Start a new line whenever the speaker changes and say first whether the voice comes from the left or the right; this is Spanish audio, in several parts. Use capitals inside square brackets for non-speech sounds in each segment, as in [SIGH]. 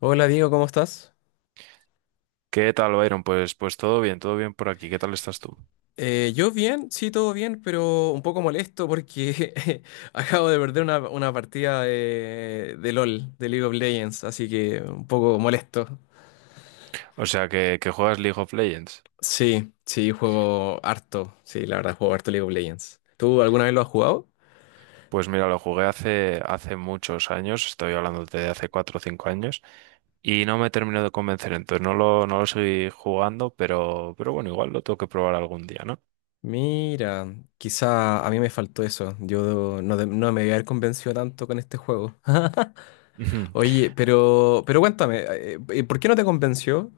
left: Hola Diego, ¿cómo estás?
right: ¿Qué tal, Byron? Pues todo bien por aquí. ¿Qué tal estás tú?
left: Yo bien, sí, todo bien, pero un poco molesto porque [LAUGHS] acabo de perder una partida de LOL, de League of Legends, así que un poco molesto.
right: O sea, que juegas League of Legends.
left: Sí, sí, juego harto, sí, la verdad, juego harto League of Legends. ¿Tú alguna vez lo has jugado?
right: Pues mira, lo jugué hace muchos años, estoy hablando de hace 4 o 5 años, y no me terminó de convencer, entonces no lo seguí jugando, pero bueno, igual lo tengo que probar algún día, ¿no?
left: Mira, quizá a mí me faltó eso, yo no, no me voy a haber convencido tanto con este juego. [LAUGHS]
right: [LAUGHS]
left: Oye, pero cuéntame, ¿por qué no te convenció?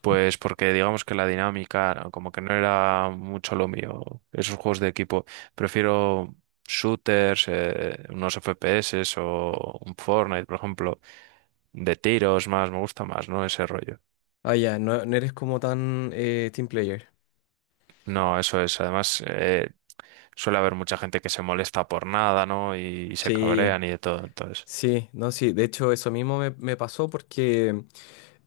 right: Pues porque digamos que la dinámica, ¿no?, como que no era mucho lo mío, esos juegos de equipo. Prefiero shooters, unos FPS o un Fortnite, por ejemplo, de tiros más, me gusta más, ¿no? Ese rollo.
left: Ah, ya, no, no eres como tan team player.
right: No, eso es. Además, suele haber mucha gente que se molesta por nada, ¿no? Y se
left: Sí,
right: cabrean y de todo, entonces.
left: sí, no, sí. De hecho, eso mismo me pasó porque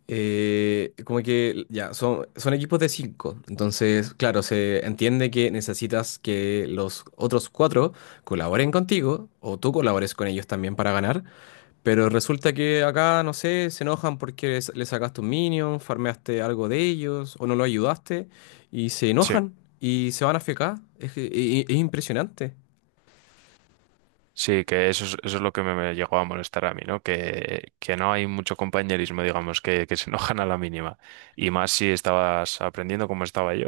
left: como que ya, son equipos de cinco. Entonces, claro, se entiende que necesitas que los otros cuatro colaboren contigo o tú colabores con ellos también para ganar. Pero resulta que acá, no sé, se enojan porque le sacaste un minion, farmeaste algo de ellos o no lo ayudaste y se
right: Sí.
left: enojan y se van a FK. Es, que- e- e- es impresionante.
right: Sí, que eso es lo que me llegó a molestar a mí, ¿no? Que no hay mucho compañerismo, digamos, que se enojan a la mínima. Y más si estabas aprendiendo como estaba yo,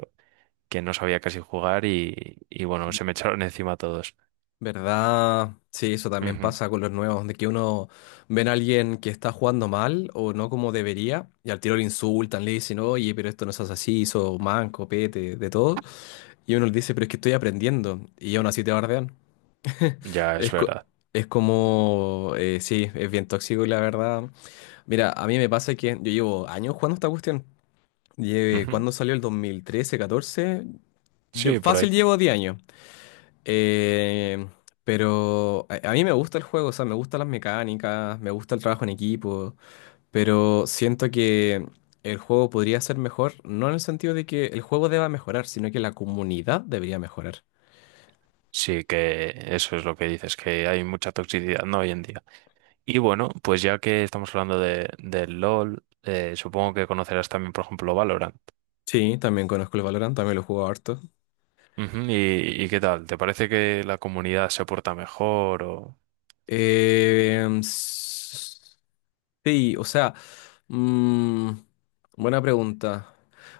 right: que no sabía casi jugar y bueno, se me echaron [LAUGHS] encima todos.
left: ¿Verdad? Sí, eso también
right: Ujú.
left: pasa con los nuevos, de que uno ven a alguien que está jugando mal o no como debería, y al tiro le insultan, le dicen, oye, pero esto no es así, hizo manco, pete, de todo. Y uno le dice, pero es que estoy aprendiendo, y aún así te bardean.
right: Ya es
left: Es, co-
right: verdad.
left: es como, sí, es bien tóxico y la verdad. Mira, a mí me pasa que yo llevo años jugando esta cuestión.
right: Ujú.
left: ¿Cuándo salió el 2013 catorce? Yo
right: Sí, por
left: fácil
right: ahí.
left: llevo 10 años. Eh, pero a mí me gusta el juego, o sea, me gustan las mecánicas, me gusta el trabajo en equipo, pero siento que el juego podría ser mejor, no en el sentido de que el juego deba mejorar, sino que la comunidad debería mejorar.
right: Sí, que eso es lo que dices, que hay mucha toxicidad, ¿no? Hoy en día. Y bueno, pues ya que estamos hablando del LOL, supongo que conocerás también, por ejemplo, Valorant.
left: Sí, también conozco el Valorant, también lo juego harto.
right: Ujú. ¿Y qué tal? ¿Te parece que la comunidad se porta mejor o...?
left: Eh, Sí, o sea, mm, buena pregunta.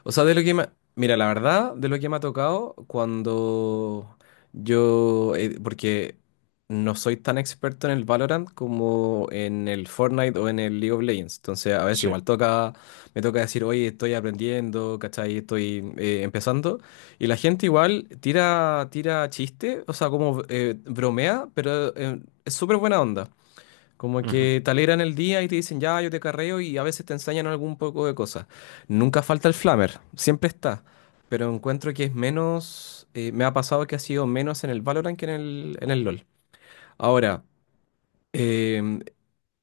left: O sea, de lo que me... mira, la verdad, de lo que me ha tocado porque no soy tan experto en el Valorant como en el Fortnite o en el League of Legends. Entonces, a veces
right: Sí.
left: igual me toca decir, oye, estoy aprendiendo, ¿cachai? Estoy empezando. Y la gente igual tira chiste, o sea, como bromea, pero es súper buena onda. Como
right: Ujú.
left: que te alegran el día y te dicen, ya, yo te carreo y a veces te enseñan algún poco de cosas. Nunca falta el flamer, siempre está. Pero encuentro que es menos, me ha pasado que ha sido menos en el Valorant que en el LoL. Ahora, eh,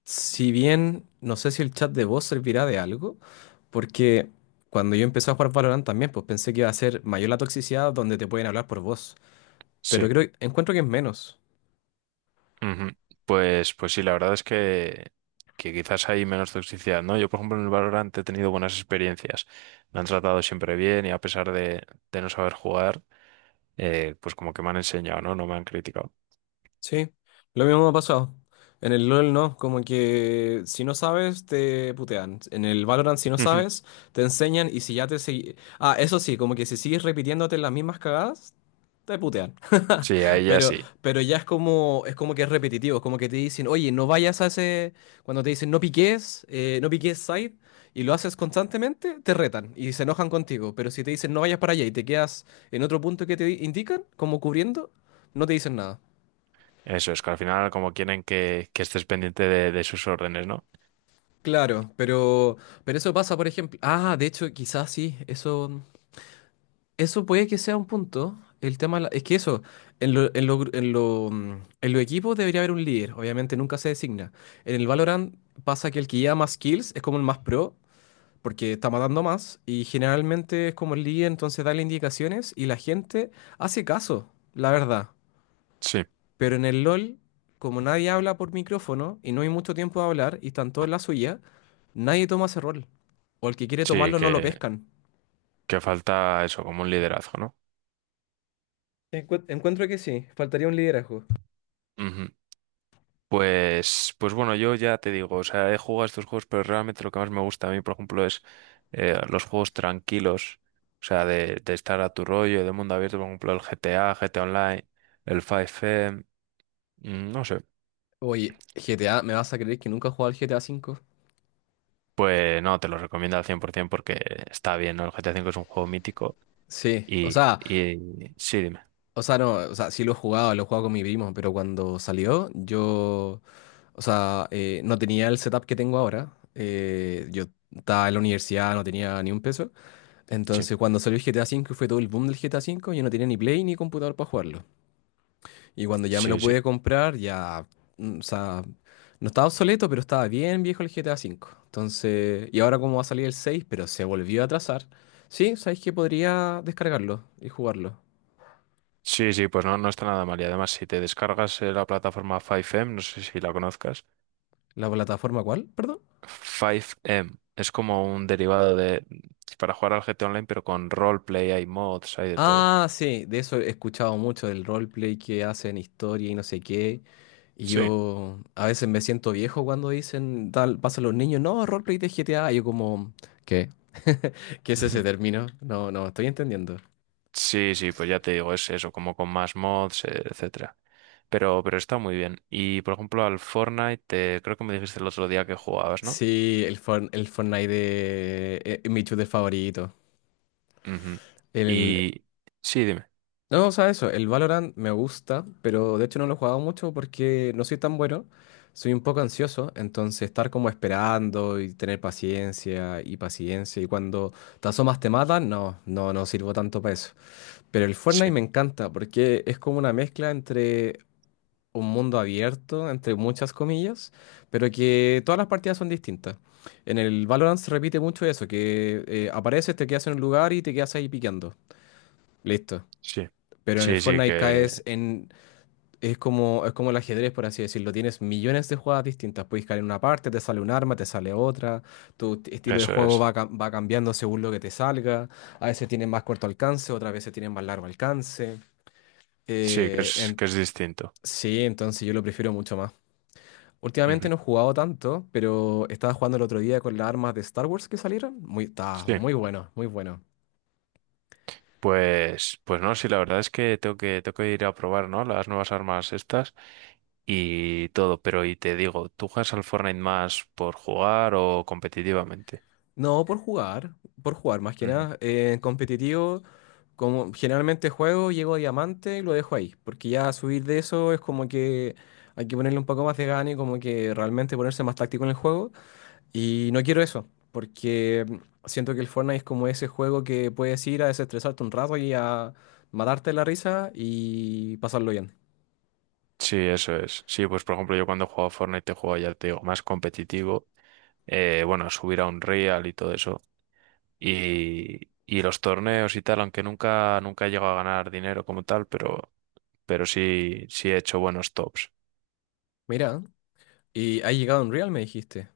left: si bien no sé si el chat de voz servirá de algo, porque cuando yo empecé a jugar Valorant también, pues pensé que iba a ser mayor la toxicidad donde te pueden hablar por voz. Pero
right: Sí.
left: encuentro que es menos.
right: Ujú. Pues sí, la verdad es que quizás hay menos toxicidad, ¿no? Yo, por ejemplo, en el Valorant he tenido buenas experiencias. Me han tratado siempre bien y a pesar de no saber jugar, pues como que me han enseñado, ¿no? No me han criticado.
left: Sí, lo mismo me ha pasado. En el LOL no, como que si no sabes te putean. En el Valorant si no
right: Ujú.
left: sabes te enseñan y si ya te seguí... Ah, eso sí, como que si sigues repitiéndote las mismas cagadas te putean.
right: Sí, a
left: [LAUGHS]
right: ella
left: Pero
right: sí.
left: pero ya es como que es repetitivo, es como que te dicen, "Oye, no vayas a ese cuando te dicen no piques, no piques side y lo haces constantemente, te retan y se enojan contigo, pero si te dicen no vayas para allá y te quedas en otro punto que te indican, como cubriendo, no te dicen nada.
right: Eso es, que al final como quieren que estés pendiente de sus órdenes, ¿no?
left: Claro, pero eso pasa, por ejemplo. Ah, de hecho, quizás sí, eso puede que sea un punto. El tema de es que eso, en lo gru- en lo, en los equipos debería haber un líder, obviamente nunca se designa. En el Valorant pasa que el que lleva más kills es como el más pro, porque está matando más, y generalmente es como el líder, entonces da las indicaciones y la gente hace caso, la verdad.
right: Sí.
left: Pero en el LOL, como nadie habla por micrófono y no hay mucho tiempo de hablar y están todos en la suya, nadie toma ese rol. O el que quiere
right: Sí,
left: tomarlo no lo
right: que,
left: pescan.
right: que falta eso, como un liderazgo, ¿no?
left: Encuentro que sí, faltaría un liderazgo.
right: Ujú. Pues bueno, yo ya te digo, o sea, he jugado a estos juegos, pero realmente lo que más me gusta a mí, por ejemplo, es los juegos tranquilos, o sea, de estar a tu rollo, de mundo abierto, por ejemplo, el GTA, GTA Online, el 5M, no sé.
left: Oye, GTA, ¿me vas a creer que nunca he jugado al GTA 5?
right: Pues no, te lo recomiendo al 100% porque está bien, ¿no? El GTA V es un juego mítico
left: Sí, o
right: y,
left: sea,
right: y sí, dime,
left: o sea, no, o sea, sí lo he jugado con mi primo, pero cuando salió, yo, o sea, no tenía el setup que tengo ahora. Yo estaba en la universidad, no tenía ni un peso.
right: sí,
left: Entonces, cuando salió el GTA V, fue todo el boom del GTA V, yo no tenía ni Play ni computador para jugarlo. Y cuando ya me lo
right: sí, sí.
left: pude comprar, ya, o sea, no estaba obsoleto, pero estaba bien viejo el GTA V. Entonces, y ahora como va a salir el 6 pero se volvió a atrasar. Sí, sabéis que podría descargarlo y jugarlo.
right: Sí, sí, pues no está nada mal. Y además, si te descargas la plataforma 5M, no sé si la conozcas.
left: ¿La plataforma cuál? Perdón.
right: 5M. Es como un derivado de, para jugar al GT Online, pero con roleplay, hay mods, hay de todo.
left: Ah, sí, de eso he escuchado mucho, del roleplay que hacen, historia y no sé qué. Y
right: Sí.
left: yo a veces me siento viejo cuando dicen, tal, pasan los niños, no, roleplay de GTA. Y yo como, ¿qué? ¿Qué es ese
right: Ujú. [LAUGHS]
left: término? No, no estoy entendiendo.
right: Sí, sí, pues ya te digo, es eso, como con más mods, etcétera. Pero está muy bien. Y por ejemplo, al Fortnite, creo que me dijiste el otro día que jugabas, ¿no?
left: Sí, el Fortnite, es mi shooter favorito.
right: Ujú.
left: El,
right: Y sí, dime.
left: No, o sea, eso, el Valorant me gusta, pero de hecho no lo he jugado mucho porque no soy tan bueno, soy un poco ansioso, entonces estar como esperando y tener paciencia y paciencia y cuando te asomas te matan, no, no, no sirvo tanto para eso. Pero el Fortnite
right: Sí,
left: me encanta porque es como una mezcla entre un mundo abierto, entre muchas comillas, pero que todas las partidas son distintas. En el Valorant se repite mucho eso, que apareces, te quedas en un lugar y te quedas ahí piqueando. Listo.
right: sí,
left: Pero en el
right: sí, sí,
left: Fortnite
right: que
left: es como el ajedrez, por así decirlo. Tienes millones de jugadas distintas. Puedes caer en una parte, te sale un arma, te sale otra. Tu estilo de
right: eso
left: juego
right: es.
left: va cambiando según lo que te salga. A veces tienes más corto alcance, otras veces tienes más largo alcance.
right: Sí, que
left: Eh,
right: es,
left: en-
right: que es distinto.
left: sí, entonces yo lo prefiero mucho más. Últimamente
right: Ujú.
left: no he jugado tanto, pero estaba jugando el otro día con las armas de Star Wars que salieron. Está
right: Sí.
left: muy bueno, muy bueno.
right: Pues no, sí, la verdad es que tengo que ir a probar, ¿no? Las nuevas armas estas y todo, pero y te digo, ¿tú juegas al Fortnite más por jugar o competitivamente?
left: No, por jugar, más que
right: Ujú.
left: nada. En competitivo, como generalmente juego, llego a diamante y lo dejo ahí, porque ya subir de eso es como que hay que ponerle un poco más de gana y como que realmente ponerse más táctico en el juego. Y no quiero eso, porque siento que el Fortnite es como ese juego que puedes ir a desestresarte un rato y a matarte la risa y pasarlo bien.
right: Sí, eso es. Sí, pues por ejemplo, yo cuando juego a Fortnite te juego, ya te digo, más competitivo. Bueno, a subir a un real y todo eso. Y los torneos y tal, aunque nunca he llegado a ganar dinero como tal, pero sí, sí he hecho buenos tops.
left: Mira, y ha llegado Unreal, me dijiste.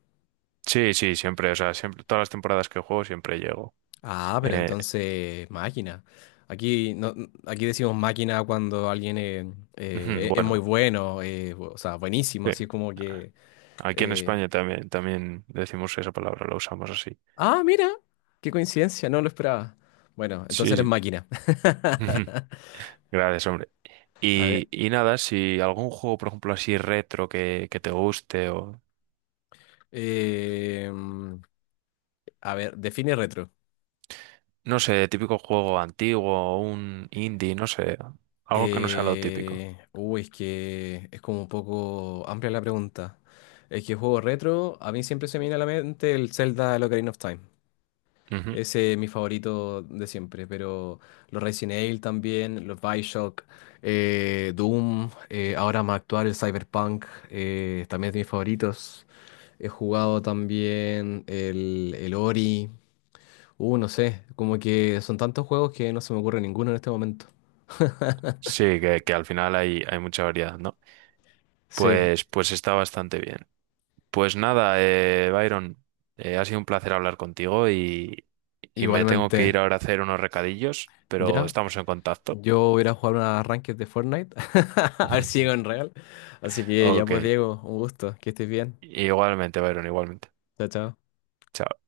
right: Sí, sí, siempre, o sea, siempre, todas las temporadas que juego siempre llego.
left: Ah, pero
right: Eh,
left: entonces, máquina. Aquí, no, aquí decimos máquina cuando alguien
right: Ujú.
left: es muy
right: Bueno,
left: bueno, o sea, buenísimo,
right: sí.
left: así como
right: Ah,
left: que.
right: aquí en
left: eh,
right: España también, también decimos esa palabra, la usamos así.
left: Ah, mira, qué coincidencia, no lo esperaba. Bueno, entonces
right: Sí,
left: eres
right: sí.
left: máquina.
right: Ujú.
left: [LAUGHS]
right: Gracias, hombre.
left: A ver,
right: Y nada, si algún juego, por ejemplo, así retro que te guste o,
left: eh, mm, a ver, define retro.
right: no sé, típico juego antiguo o un indie, no sé, algo que no sea lo típico.
left: Uy, es que es como un poco amplia la pregunta. Es que juego retro, a mí siempre se me viene a la mente el Zelda, el Ocarina of Time.
right: Ujú.
left: Ese es mi favorito de siempre, pero los Resident Evil también, los BioShock, Doom, ahora más actual el Cyberpunk, también es de mis favoritos. He jugado también el Ori, no sé, como que son tantos juegos que no se me ocurre ninguno en este momento.
right: Sí, que al final hay mucha variedad, ¿no?
left: Sí,
right: Pues está bastante bien. Pues nada, Byron, ha sido un placer hablar contigo y me tengo que
left: igualmente,
right: ir ahora a hacer unos recadillos, pero
left: ya,
right: estamos en contacto.
left: yo voy a ir a jugar unas ranked de Fortnite, [LAUGHS] a ver si llego en
right: [LAUGHS]
left: real. Así que ya
right: Ok,
left: pues Diego, un gusto, que estés bien,
right: igualmente, Byron, igualmente.
left: chao, chao.
right: Chao.